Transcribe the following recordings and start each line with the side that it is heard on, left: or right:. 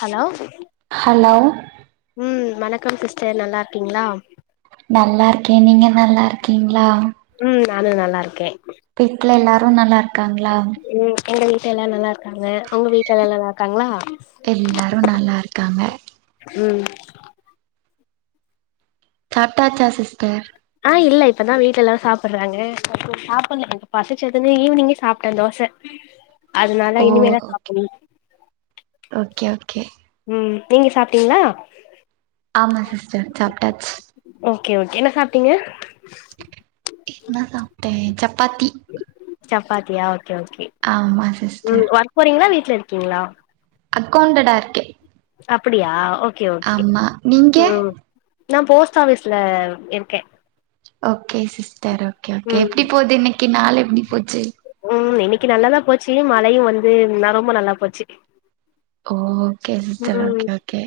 left: Hello
right: hello
left: ம் வணக்கம் sister நல்லாருக்கீங்ளா
right: நல்லாருக்கே நீங்க நல்லாருக்கீங்களா
left: ம் நானு நல்லா இருக்கே
right: வீட்டுல எல்லாரு நல்லா இருக்காங்ளா
left: ம் எங்க வீட்ல எல்லா நல்லா இருக்காங்க உங்க வீட்ல எல்லா நல்லா இருக்காங்ளா
right: எல்லாரு நல்லா இருக்காங்க
left: ம்
right: சாப்டாச்சா சிஸ்டர்
left: ஆ இல்ல இப்பதா வீட்டுல எல்லாரு சாப்புறாங்க அப்புறோ சாப்புல எனக்கு பசிச்சதுன்னு ஈவ்னிங்கே சாப்பிட்டே தோச அதனால இனிமேதா சாப்புன்னு
right: ஓக்கே ஓக்கே
left: உம் நீங்க சாப்ட்டீங்ளா
right: ஆமா சிஸ்டர் சாப்டாச்சு
left: ஓக்கே ஓக்கே என்ன சாப்ட்டீங்க
right: என்ன சாப்ட்டே சப்பாத்தி
left: சப்பாத்தியா ஓக்கே ஓக்கே
right: ஆமா சிஸ்டர்
left: போறீங்ளா வீட்லயிருக்கீங்ளா
right: அக்கௌண்டடா இருக்கே
left: அப்டியா ஓக்கே ஓக்கே
right: ஆமா நீங்க
left: ம் நா ஃபோஸ்ட் ஆபிஸ்லயிருக்கே
right: ஓக்கே சிஸ்டர் ஓக்கே ஓக்கே
left: ம்
right: எப்டி போது இன்னைக்கு நாள் எப்டி போச்சு
left: ம் இன்னைக்கு நல்லாதா போச்சு மழையு வந்து நா ரொம்ப நல்லா போச்சு
right: ஓக்கே சிஸ்டர்
left: ம்
right: ஓக்கே ஓக்கே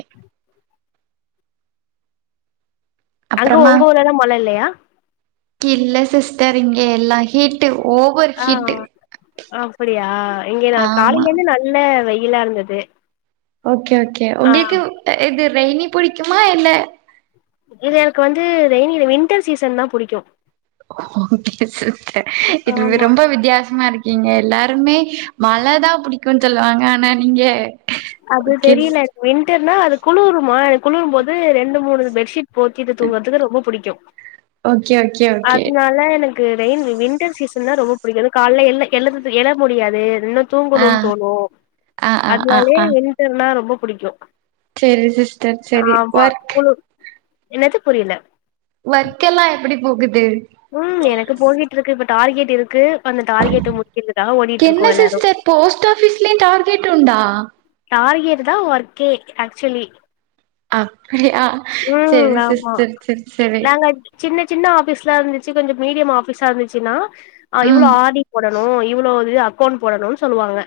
left: அங்க
right: அப்றமா
left: உங்க ஊரல்லா மழை இல்லையா
right: இல்ல சிஸ்டர் இங்கே எல்லா ஹீட்டு ஓவ்
left: ஆ அப்டியா இங்க நா
right: ஆமா
left: காலையிலயிருந்து நல்ல வெயிலா இருந்தது
right: ஓக்கே ஓக்கே
left: ஆ
right: உங்களுக்கு இது ரெய்னி புடிக்குமா இல்ல
left: இது எனக்கு வந்து ரெய்னி இல்ல வின்டர் சீசன்தா புடிக்கு
right: ஓக்கே சிஸ்டர் இது
left: ஆமா
right: ரொம்ப வித்தியாசமாயிருக் இங்க எல்லாருமே மழைதா புடிக்குன் சொல்லுவாங்க ஆனா நீங்க
left: அது
right: ஓகே
left: தெரியில வின்டர்னா அது குளுருமா குளிரு போது ரெண்டு மூணு பெட்ஷீட் போத்திட்டு தூங்கற்துக்கு ரொம்ப புடிக்கு
right: ஓகே ஓகே ஓகே
left: அதுனால எனக் கு ரெயின் விண்டர் சீசன்தா ரொம்ப புடிக்கு கால்ல எல் எழமுடியாது இன்னு
right: ஆ
left: தூங்கனுன்னு தோணு
right: ஆ ஆ ஆ
left: அதனாலே
right: ஆ
left: வின்டர்னா ரொம்ப புடிக்கு
right: செரி சிஸ்டர் செரி ஒர்க்
left: குளு என்னது புரியல
right: ஒர்க்கெல்லா எப்டி போகுது
left: ம் எனக்கு போகிட்டு இருக்கு இப்ப டார்கெட்யிருக்கு அந்த டார்கெட்ட முடிக்கர்துக்காக ஓடிட்டு இருக்கோ எல்லாரு
right: ஃபோஸ்ட் ஆபீஸ்லயு டார்கெட் உண்டா
left: டார்கெட்டுதா ஒர்க்கே ஆக்ச்சுலி
right: அப்பிடியா
left: ம்
right: செரி
left: ஆமா
right: சிஸ்டர் செரி செரி
left: நாங்க சின்ன சின்ன ஆபீஸ்ல இருந்துச்சு கொஞ்சோ மீடியம் ஆபீஸா இருந்துச்சுன்னா ஆ இவ்ளோ
right: ம்
left: ஆர் டி போட்ணு இவ்ளோ அக்கௌண்ட் போடணுனு சொல்லுவாங்க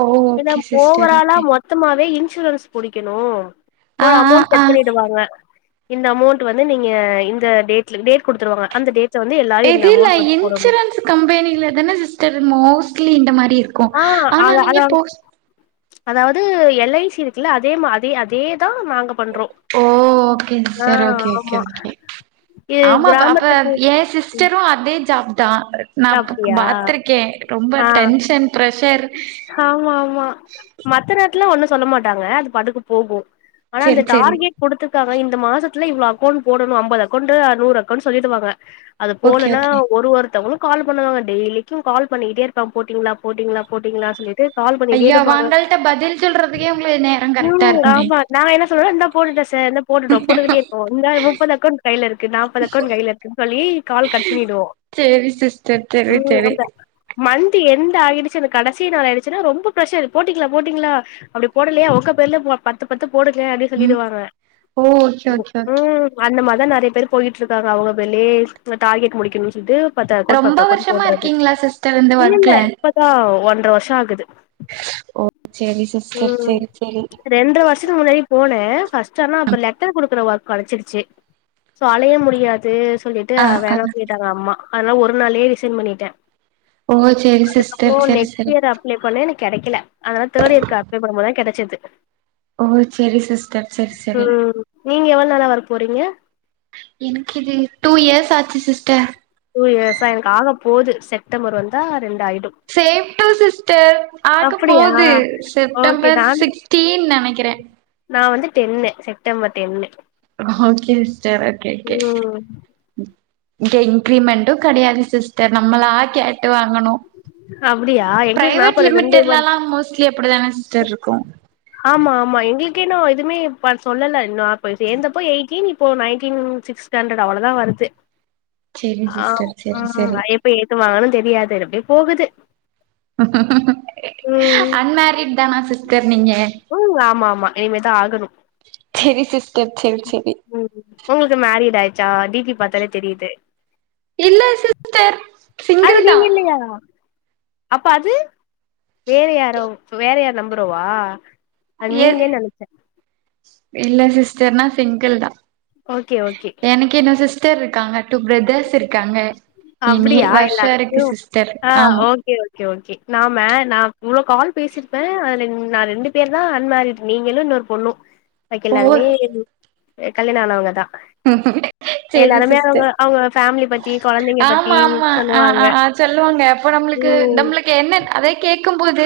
right: ஓ
left: இத
right: ஓகே சிஸ்டர்
left: ஓவராலா
right: ஓகே
left: மொத்தமாவே இன்சூரன்ஸ் புடிக்கணு
right: ஆ
left: ஒரு
right: ஆ
left: அமௌண்ட்டு
right: ஆ
left: வாங்க இந்த அமௌண்ட் வந்து நீங்க இந்த டேட்ல டேட் குடுத்துருவாங்க அந்த டேட் [inaudible] வந்து எல்லாரு இந்த அமௌண்ட் வந்து போடணு
right: கம்பேனில தானே சிஸ்டர் மோஸ்ட்லி இந்த மாரி இருக்கு ஆனா நீங்க போஸ்
left: அதாது எல் ஐ சி இருக்குல்ல அதே அதே அதேதா நாங்க பண்றோ
right: ஓ ஓகே
left: ஆ
right: சிஸ்டர் ஓகே ஓகே
left: ஆமா
right: ஓகே
left: இது
right: ஆமா அப்ப அப்ப
left: கிராமத்துக்கு
right: ஏ சிஸ் டரு அதே ஜாப்தா நா
left: அப்டியா
right: பாத்திருக்கே ரொம்ப
left: ஆ
right: டென்ஷன் பிரஷர்
left: ஆமா ஆமா மத்த நேரத்துல்லா ஒண்ணு சொல்ல மாட்டாங்க அது பாட்டுக்கு போகு ஆனா அந்த
right: செரி செரி
left: டார்கெட் குடுத்துருக்காங்க இந்த மாசத்துல இவ்ளோ அக்கௌண்ட் போடணு ஐம்பது அக்கௌண்ட்டு நூறு அக்கௌண்ட் சொல்லிடுவாங்க அது
right: ஓகே
left: போலன்னா
right: ஓகே
left: ஒரு ஒருத்தவங்களு கால் பண்ணுவாங்க டெய்லிக்கி கால் பண்ணிட்டே இருப்பாங்க போட்டீங்ளா போட்டீங்ளா போட்டீங்ளா சொல்லிட்டு கால் பண்ணிட்டே
right: ஐயோ
left: இருப்பாங்க
right: அவங்கள்ட்ட பதில் சொல்றதுக்கே உங்களுக்கு நேரோ கரெக்டா
left: ம்
right: இருக்குமே
left: ஆமா நா என்ன சொல்வே இந்தா போட்டுட்ட சார் இந்தா போட்டுட்டோ போட்டுக்கிட்டே இருக்கோ இந்தா முப்பது அக்கௌண்ட் கையில இருக்கு நாப்பது அக்கௌண்ட் கையில இருக்குன்னு சொல்லி கால் கட் பண்ணிடுவோ
right: சேரி சிஸ்டர் தெரி தெரி
left: மந்த்து என்டு ஆயிடுச்சுனு கடைசி நாள் ஆயிடுச்சுனா ரொம்ப பிரஷரு போட்டீங்ளா போட்டீங்ளா அப்டி போடலயா உங்க பேர்ல பத்து பத்து போடுங்க அப்டி
right: ம்
left: சொல்லிடுவாங்க
right: ஓ ஓகே ஓகே ஓகே
left: ம் அந்தமாரிதா நெறைய பேர் போயிட்டி இருக்காங்க அவுங்க பேர்லயே அங்க டார்கெட் முடிக்குனு சொல்லிட்டு பத்து அக்கௌன்ட்
right: ரொம்ப
left: பத்து அக்கௌன்ட்
right: வருஷமா
left: போட்றது
right: இருக்கீங்களா சிஸ்டர் இந்த
left: இல்ல இல்ல
right: ஒர்க்ல
left: இப்பதா ஒன்ற வருஷோ ஆகுது
right: ஓ சேரி சிஸ்டர் சேரி சேரி
left: ரெண்ட்ற வருஷத்துக்கு முன்னாடி போனே ஃபஸ்ட் ஆனா அப்ப லெட்டர் குடுக்குற ஒர்க் கெடச்சிருச்சு சோ அலைய முடியாது சொல்லிட்டு
right: ஆ ஆ
left: வேணா சொல்லிட்டாங்க அம்மா அதனால ஒரு நாள்லயே ரிசைன் பண்ணிட்டே
right: ஓ சேரி சிஸ்டர் சேரி சேரி
left: அப்ளே பண்ணே எனக் கெடைக்கல அதனால தேர்ட் இயர்க்கு அப்ளே பண்ணும் போதுதா கெடச்சது
right: ஓ சேரி சிஸ்டர் சேரி சேரி
left: ம் நீங்க எவ்ளோ நாளா ஒர்க் போறீங்க
right: எனக்கு இது டூ இயர்ஸ் ஆச்சு சிஸ்டர்
left: டூ இயர்ஸா எனக்கு ஆக போகுது செப்டம்பர் வந்தா ரெண்டாயிடு
right: சேம் டூ சிஸ்டர் ஆக
left: அப்டியா
right: போது
left: ஓகே
right: செப்டம்பர்
left: நான்
right: சிக்ஸ்டீன் நெனைக்கிறே
left: நா வந்து டென்னு செப்டம்பர் டென்னு
right: ஓகே சிஸ்டர் ஓகே ஓகே
left: ம்
right: இங்க இன்கிரிமெண்டு கெடையாது சிஸ்டர் நம்மளா கேட்டு வாங்கணு
left: அப்டியா எங்களுக்கு
right: பிரைவேட்
left: நாப்பது ரெண்டு மந்த்
right: லிமிடெட்லெல்லா மோஸ்ட்லி அப்படிதானே சிஸ்டர் ருக்கு
left: ஆமா ஆமா எங்களுக்கே இன்னு எதுமே ப சொல்லல இன்னு நா அப்ப சேந்தப்ப எயிட்டீன் இப்போ நைன்டீன் சிக்ஸ் ஸண்டரட் அவ்வளதா வருது
right: செரிங்
left: ஆம்
right: சிஸ்டர் செரி
left: ம்
right: செரி
left: எப்ப ஏத்து வாங்கணு தெரியாது அப்டே போகுது ம்
right: அன்மேரிட்தானா சிஸ்டர் நீங்க
left: ம் ஆமா ஆமா இனிமேதா ஆகணு
right: செரி சிஸ்டர் செரி செரி
left: ம் உங்களுக்கு மேரிட் ஆயிட்ச்சா டீபி பாத்தாலே தெரியிது
right: இல்ல சிஸ்டர்
left: அது
right: சிங்கிள்தா
left: நீங்க இல்லையா அப்ப அது வேற யாரோ வேற யார் நம்பரோவா
right: ஏ இல்ல சிஸ்டர் நா சிங்கிள் தா
left: ஓகே ஓகே
right: எனக்கின்னு சிஸ்டர் இருக்காங்க டூ ப்ரெதர்ஸ் இருக்காங்க இனி
left: அப்டியா
right: வருஷோ
left: எல்லாருக்கு
right: இருக்கு சிஸ்டர்
left: ஆ
right: ஆமா
left: ஓகே ஓகே ஓகே நா மே நா இவ்ளோ கால் பேசிருப்பே அதுல நா ரெண்டு பேர்தா அன்மேரிட் நீங்களு இன்னொரு பொண்ணு பாக்கி
right: ஓ
left: எல்லாருமே அ கல்யாண ஆனவங்கதா
right: சேரி
left: எல்லாருமே அவுங்க
right: சிஸ்டர்
left: அவுங்க ஃபேமிலி பத்தி கொழந்தைங்க பத்தி
right: ஆமா ஆமா அ
left: சொல்லுவாங்க
right: அ அ சொல்லுவாங்க அப்ப நம்ப்ளுக்கு
left: ம்
right: நம்ளு க்கு என்ன அதை கேக்கும் போது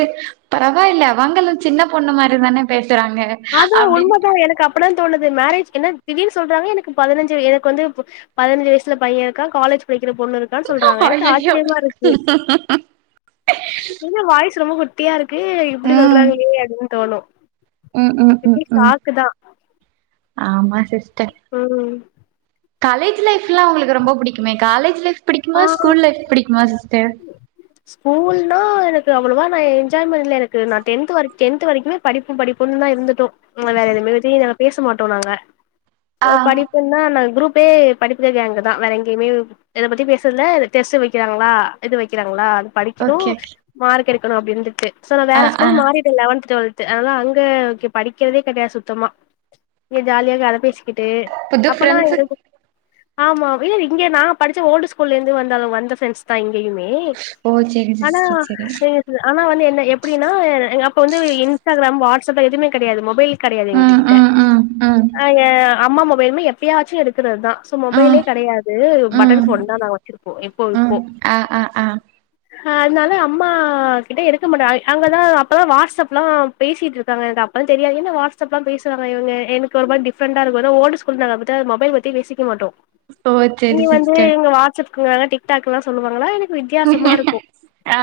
right: பரவாயில்ல அவங்களு சின்ன பொண்ணு மாரி தான பேசுறாங்க
left: அதா
right: அப்டின்னு
left: உண்மதா எனக்கு அப்பன்னா தோணது மேரேஜ் என்ன திடீ சொல்றாங்க எனக்கு பதினஞ்சு எனக்கு வந்து இப்ப பதினஞ்சு வயசுல பையே இருக்கா காலேஜ் படிக்கிற பொண்ணு இருக்கான் சொல்றாங்க எனக்கு
right: ஐயயோ
left: ஆச்சரியமா இருக்கு என்ன வாய்ஸ் ரொம்ப குட்டியா இருக்கு இப்டி
right: ம்
left: சொல்றாங்களே அப்டினு தோணு
right: ம் ம் ம் ம் ஆமா சிஸ்டர்
left: ம்
right: காலேஜ் லைஃப்லா உங்களுக்கு ரொம்ப பிடிக்குமே காலேஜ் லைஃப்
left: ஆ
right: பிடிக்குமா ஸ்கூல் லைஃப் பிடிக்குமா சிஸ்டர்
left: ஸ்கூல்னா எனக்கு அவ்வளவா நா என்ஜாய் பண்ல எனக்கு நா டென்த் வரிக் டென்த்து வரைக்குமே படிப்பு படிப்புன்னுதா இருந்துட்டோ வேற எதுவுமே பத்தி நாங்க பேச மாட்டோ நாங்க
right: ஆ
left: அ படி ப்புன்னா நாங் குரூப்பே படிக்கிற கேங்குதா வேற எங்கயுமே எத பத்தி பேச ற்தில்ல டெஸ்ட் வைக்கிறாங்ளா இது வெக்கிறாங்ளா அது படிக்கணு
right: ஓகே ஓகே
left: மார்க் எடுக்கணு அப்டி இருந்துட்டு சோ நா
right: ஆ
left: வேற
right: ஆ
left: ஸ்கூல் மாறிட்டே லெவன்த் டுவெல்த்து அதனால அங்க ஓகே படிக்கிறதே கெடையாது சுத்தமா ஒரே ஜாலியா கத பேசிக்கிட்டு
right: புது
left: அப்பல்லா
right: ஃப்ரெண்ட்ஸு
left: எங்கள்க்கு ஆமா இல்ல இங்க நா படிச்ச ஓல்டு ஸ்கூல்ல இந்து வந்தாலு வந்த ஃப்ரெண்ஸ் தா இங்கயுமே
right: ஓ சேரி
left: ஆனா
right: சிஸ்டர் சேரி
left: எ ஆனா வந்து என்ன எப்படின்னா எ அப்ப வந்து இன்ஸ்டாகிராம் வாட்ஸ்அப் எதுமே கெடையாது மொபைல் கெடையாது
right: ம்
left: எங்ககிட்ட
right: ம் ம் ம்
left: அ எ அம்மா மொபைலுமே எப்பயாச்சு எடுக்கறதுதா மொபைலே
right: ம்
left: கெடையாது பட்டன்
right: ம்
left: ஃபோன்தா நா வச்சிருப்போ எப்போ இப்போ
right: ம் ஆ ஆ ஆ
left: அதனால அம்மா கிட்ட எடுக்க மாட்டே அ அங்கதா அப்பதா வாட்ஸ்அப்லா பேசிட்ருக்காங்க எனக்கு அப்பல்ல தெரியாது என்ன வாட்ஸ்அப்லா பேசுராங்க இவுங்க எனக் ஒரு மாரி டிஃப்ரண்டா இருக்கு ஆனா ஓல்டு ஸ் கூல் நாங்க பாத்த மொபைல் பத்தி பேசிக்வேமாட்டோ
right: ஓ
left: இங்க
right: சேரி
left: வந்து
right: சிஸ்டர்
left: இவுங்க வாட்ஸ்அப்க்றாங்க டிக்டாக்குன்லா சொல்லுவாங்களா எனக்கு வித்தியாசமா இருக்கு
right: ஆ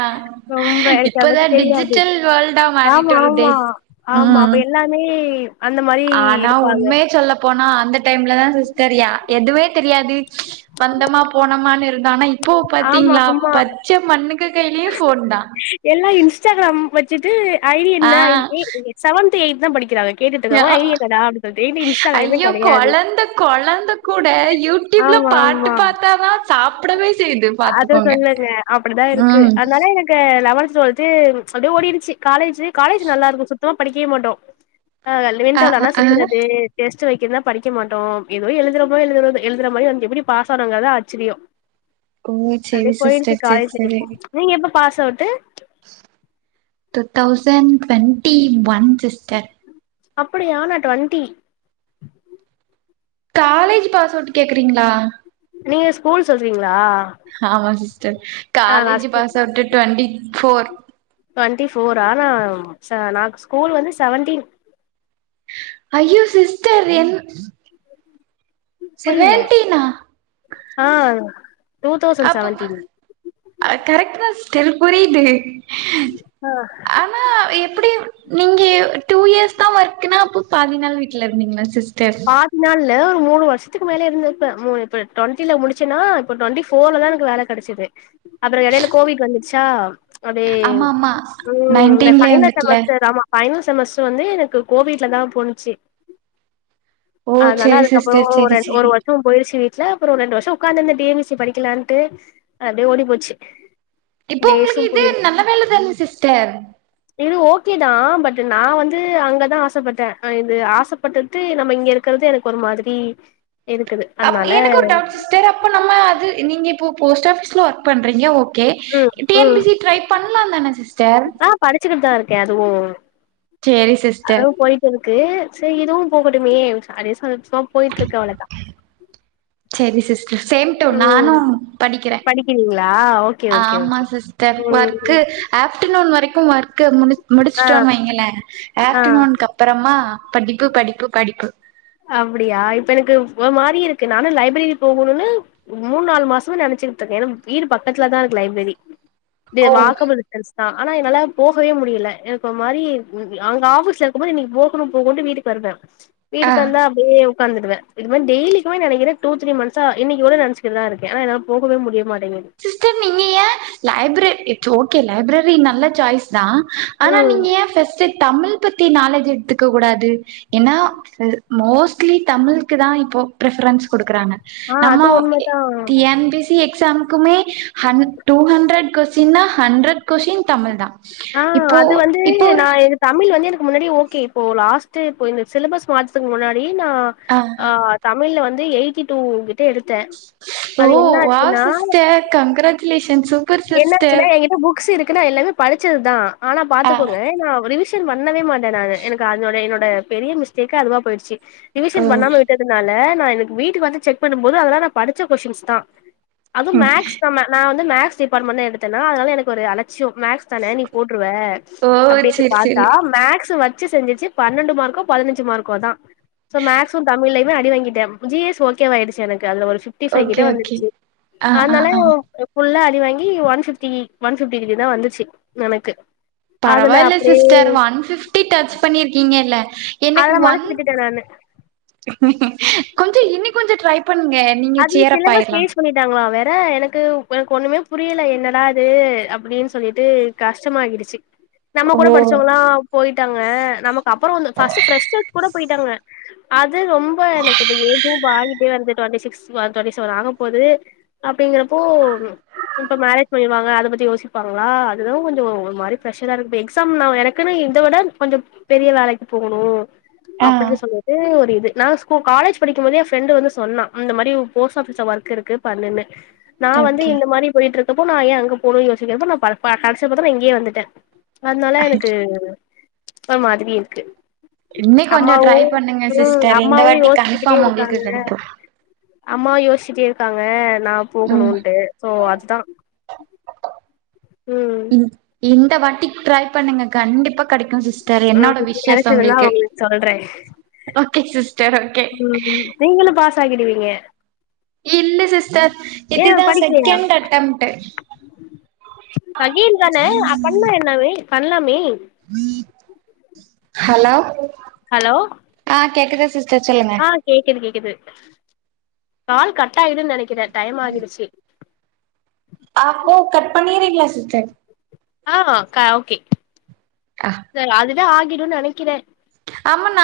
left: ரொம்ப எனக்கு
right: இப்பதா
left: அதபத்தி தெரியாது
right: டிஜிட்டல் வேர்ல்டா
left: ஆமா
right: மாறிட்டு வருதே
left: ஆமா ஆமா அப்ப
right: ம்
left: எல்லா மே
right: ஆனா உண்மைய சொல்லப் போனா அந்த டைம்ல தா சிஸ்டர் யா எதுவே தெரியாது வந்தமா போனமானு இருந்தோ ஆன இப் இப்போ
left: ஆமா
right: பாத்தீங்களா
left: ஆமா
right: பச்ச மண்ணுங்க கையிலயு ஃபோன்தா
left: எல்லா இன்ஸ்டாகிராம் வச்சுட்டு ஐ டி
right: ஆ
left: என்ன [unintelligible] செவன்த் எயித்துதா படிக்கிறாங்க கேட்டுட்டு இருக்காங்க
right: ஆ அ
left: ஐடி என்னடா அப்டி சொல்லிட்டு இது இன்ஸ்டாகிராமே
right: ஐயோ
left: கெடையாது
right: கொழந்த கொழந்த கூட யூட் டுப்ல
left: ஆமா
right: பாட்டு
left: ஆமா
right: பாத்தா தா
left: அத சொல்லுங்க அப்டிதா இருக்கு
right: ம்
left: அதனால எனக் கு லெவன்த் டுவெல்து அப்டியெ ஓடிடுச்சு காலேஜ்ஜி காலேஜ் நல்லா இருக்கு சுத்தமா படிக்கவே மாட்டோ ஆ
right: அ
left: [unintelligible]
right: அ
left: தா
right: ஆ
left: சுத்துறது டெஸ்ட் வைக்கிறதுதா படிக்க மாட்டோ எதோ எழுதுறப்போ எழுதுற எழுதுற மாரி [unintelligible] எப்டி பாஸ் ஆனோங்கரதுதா ஆச்சரிய
right: ஓ
left: அப்டியே
right: செரி
left: போய்ருச்சு
right: சிஸ்டர் செரி
left: காலேஜ்ஜி
right: செரி
left: நீங்க எப்ப pass out
right: two thousand twenty one sister
left: அப்டியா நா டுவென்டி
right: காலேஜ்ஜி பாஸ் அவுட்டு கேக்குறீங்களா
left: நீங்க ஸ்கூல் சொல்றீங்களா
right: ஆமா சிஸ்டர்
left: ஆ நா
right: காலேஜ்ஜி
left: ஸ்கூ
right: pass out twenty four
left: twenty ஃபோரா நா ஸ்கூல் வந்து செவன்டீன்
right: அய்யோ சிஸ்டர் என்
left: புரில
right: செவன்டீனா
left: ஆ டூ தௌசண்ட்
right: அப்ப
left: செவன்டீன்
right: அ கரெக்ட்தா சிஸ்டர் புரியுது ஆ எப்டி நீங்க டூ இயர்ஸ் தா ஒர்க்னா அப்போ பாதினால் வீட்டுல இருந்தீங்களா சிஸ்
left: பாத் தி நாள்ள ஒரு மூணு வருஷத்துக்கு மேலே இருந்துருப்பே மு இப்ப டுவெண்டில முடிச்சேன்னா இப்போ டுவெண்டி ஃபோர்ல தா எனக்கு வேல கெடைச்சது அப்றோ எடையில கோவிட் வந்துடுச்சா அடியே
right: ஆமா ஆமா
left: ம் இந்த
right: நைன்டீன்லயே
left: ஃபைனல்
right: வந்துட்டுல
left: செமஸ்டர் ஆமா ஃபைனல் செமஸ்டர் வந்து எனக்கு கோவிட்ல தா போணுச்சு
right: ஓ
left: அதனால
right: செரி
left: அதுக்கப்பறோ
right: சிஸ்டர் செரி
left: ரெண் ஒரு
right: செரி
left: வர்ஷ போய்டுச்சு வீட்டுல அப்பறோ ஒரு ரெண்டு வர்ஷோ உக்காந்திருந்த டி என் பி சி படிக்கலான்ட்டு அப்டிய ஓடி போச்சு
right: இப்போ
left: டேஸு
right: உங்களுக்கு இதே
left: போய்
right: நல்ல வேல தானே சிஸ்டர்
left: இது ஓகே தா பட் நா வந்து அங்கதா ஆசப்பட்டே ம் இது ஆசப்பட்ட டு நம்ப இங்க இருக்கறது எனக்கு ஒரு மாதிரி இருக்குது அத்னால
right: தேரு அப்போ நம்ம அது நீங்க இப்போ போஸ்ட் ஆபீஸ்ல ஒர்க் பண்றீங்க ஓக் கே
left: ம்
right: டி என்
left: ம்
right: பி சி ட்ரை பண்லதான சிஸ்டர்
left: ஆ படிச்சுக்கிட்டு தா இருக்கே அதுவு
right: சேரி சிஸ்டர்
left: அதுவு போய்ட் டு இருக்கு செரி இதுவு போகட்டுமே அதே [unintelligible] தா போய்ட்டு இருக்கு அவ்ளோதா
right: செரி சிஸ்டர் சேம் டூ நானு
left: ம்
right: படிக்கிறே
left: படிக்கிறீங்களா ஓகே ஓகே
right: ஆமா
left: ஓகே
right: சிஸ் டர்
left: ம்
right: ஒர்க்கு
left: ம்.
right: ஆஃப்டர்நூன் வரைக்கு ஒர்க் முடி
left: ஆ
right: முடிச்சட்டோ வைங்களே
left: ஆ
right: ஆஃப்டர்னு அப் றோமா படிப்பு படிப்பு படிப்பு
left: அப்டியா இப்ப எனக்கு ஒரு மாரி இருக்கு நானு லைப்ரரி போகுணுன்னு மூணு நால் மாசம நெனைச்சுகிட்ருக்கே ஏன்னா வீடு பக்கத்துலதா இருக்கு லைப்ரரி வே
right: ஓ
left: வாக்கபுல் [unintelligible] ஆனா என்னால போகவே முடியில எனக்கு ஒரு மாரி ம் அங்க ஆபீஸ்ல இருக்கு போது நீ போகணு போகணுடு வீட்டு சொல்வா
right: ஆ
left: வந்த அப்டியே உக்காந்துவே மாறி டெலிக்கு நினைக்க டூ தீடி ம இன்னைக்கு நெனச்சுக்கா இருே போகவே முடியுமாட்டேங்கது
right: சிஸ்டர் நீங்க ஏ லைப்ரெ இட்ஸ் ஓகே லைப்ரெரி நல்ல சாய்ஸ்தா ஆனா
left: ம்
right: நீங்க ஏ ஃபெர்ஸ்ட்டேத் தமிழ் பத்தி நாலேஜ் எட்த்துக்க கூடாது எனா அ மோஸ்ட்லி தமிழ்க்குதா இப்போ பிரஃபரன்ஸ் குடுக்றாங்க
left: ஆ அது
right: நம்மவோ
left: உண்மதா
right: டி என் பி சி எக் ஸாம்க்குமே ஹண் டூ ஹண்ட்ரட் கொஸின்னா ஹண்ட்ரட் கொஸ்டின் தமிழ்தா
left: ஆ அது வந்து நா எதுப் தமிழ் வந்து எனக்கு முன்னாடி ஓகே இப்போ லாஸ்ட்டு இப்போ இந்த சிலபஸ் மாத்தகு முன்னாடி நா ஆ தமிழ்ல வந்து எயிட்டி டூ கிட்ட எடுத்தே அது என்ன ஆச்சுன்னா
right: அ கங்கராச்சுலேஷன்ஸ் சூப்
left: என்ன ஆச்சுனா எங்கிட்ட புக்ஸ் இருக்கு நா எல்லாமேப் படிச்சதுதா ஆனாப்
right: ஆ
left: பாத்துகோங்க நா ரிவிஷன் பண்ணவே மாட்டே நானு எனக்கு அதோட என்னோட பெரிய மிஸ்டேக்கே அதுவா போயிடுச்சி
right: ஓ
left: ரிவிஷன் பண்ணாம விட்டத் துனால நா எனக்கு வீட்டுக்கு வந்து செக் பண்ணும்போது அதலா நா படிச்ச கொஸின்ஸ்தா அதும்
right: ம்
left: மேக்ஸ்தாம்ம நா வந்து மேக்ஸ் டிபார்ட்மெண்ண எடுத்தனா அதனால எனக்கு ஒரு அலச்சியோ மேக்ஸ் தானே நீ போட்ருவே
right: ஓ
left: அப்டின்ட்டு
right: சரி
left: பாத்தா
right: சரி
left: மேக்ஸ் வெச்சு செஞ்சிர்ச்சுப் பன்னெண்டு மார்க்கோ பதினஞ்சு மார்க்கோதா சோ மேக்சிமம் தமிழ்லியுமே அடி வாங்கிட்டே ஜி எஸ் ஓகேவாயிடுச்சு எனக்கு அதல ஒரு ஃபிஃப்டி ஃபைவ் கிட்டே
right: ஓகே ஓகே.
left: வந்துடுச்சு
right: ஆ ஆ
left: அதனால
right: ஆ
left: ஒவ் அ ஃபுல்லா அடிவாங்கி ஒன் ஃபிஃப்டி ஒன் ஃபிஃப்டி த்ரீதா வந்துச்சு எனக்கு அதுல
right: பரவாயில்ல
left: அப்டியே
right: sister one fifty touch பண்ணிருக்கீங்கில்ல எனக்கு
left: அதுல மனசு
right: ஒன்
left: விட்டுட்டே நானு
right: கொஞ்சோ இன்னி கொஞ்சோ ட்ரைப் பண்ங்கே
left: அது சிலபஸ் சேச் பண்ணிட்டாங்ளா வேற எனக்கு எனக்கு ஒன்னுமே புரியில என்னடா இது அப்டின் சொல்லிட்டு கஷ்டமாகிடுச்சி நம்ம கூட
right: ஓ
left: படிச்சவங்கல்லா போயிட்டாங்க நமக்கு அப்பறோ வந்து ஃபஸ்ட்டு ஃபிரஷ்டஸ் கூட போயிட்டாங்க அது ரொம்ப எனக்கு இப்ப ஏதோ பாங்கிட்டே வந்து டுவெண்ட்டி சிக்ஸ் வா டுவெண்ட்டி செவென் ஆகப் போது அப்டிங்கிறப்போ ம் இப்ப மேரேஜ் பண்ணிருவாங்க அதப்பத்தி யோசிப்பாங்ளா அதுதுவுங் கொஞ்சோ ஒ ஒரு மாரி ப்ரெஷரா இருகு இப்ப எக்ஸாம் நாவ் எனக் க்குனு இந்த விட கொஞ்சம் பெரிய வேலைக்குப் போகணு
right: ஆ
left: அப்பிடி சொல்லிட்டு ஒரு இது நா ஸ்கூ காலேஜ் படிக்கும்போது எ ஃப்ரெண்டு வந்து சொன்னா இந்த மாரி வுப் போஸ்ட் ஆபிஸ் ஒர்க் இருக்கு பண்ணுன்னு நா வந்து
right: ஓகே
left: இந்த மாரி போயிட்ருக் தப்போ நா ஏ அங்க போனு யோசிக்கிறப்போ நா பர் ப கடச்சப்பதா நா இங்கியே வந்துட்டே அத்னால எனக்கு ஒரு மாதிரி இருக்கு
right: இன்னி கொஞ்சோ ட்ரை
left: அம்மாவும்
right: பண்ணுங்க
left: ம்
right: சிஸ்டர் இந்த
left: அம்மாவு
right: வாட்டி
left: யோசிச்சிகிட்டே
right: கன்ஃபார்ம் உங்களுக்கு
left: இருக்காங்க
right: கெடைக்கு
left: அம்மாவு யோச்சிட்டே இருக்காங்க நா
right: ம்
left: போகணுன்ட்டு சோ அதுதா
right: ம் இந்த வாட்டி ட்ரைப் பண்ணுங்க கண்டிப்பா கெடைக்கு சிஸ் தெர என்னோட
left: ம்
right: விஷ்ஷஷ்
left: கெடச்சதுன்னா
right: ஒங்குள்க்கு
left: உங்களுக்கு
right: ஓகே சிஸ்
left: மா மா நீங்குளும் பாஸ் ஆகிடுவீங்க
right: இல்ல சிஸ்டர்
left: ஏ
right: இதுதா செகண்ட் அட்டெம்ட்டு
left: கைய்யேன்தானே அப்பண்ணா என்னவெய் பண்லாமே
right: ஹலோ
left: ஹலோ
right: ஆ கேக்குதா சிஸ்டர் சொல்லுங்க
left: ஆ கேக்குது கேக்குது கால் கட்டாயிடுன் நெனைக்கிறே டைம் ஆகிடுச்சி
right: ஆப்போ கட் பண்ணிறீங்ளே சிஸ்டர்
left: ஆ கா ஓகே செரி அதுவே ஆகிடுன் நெனைக்கிறே
right: ஆமான்ன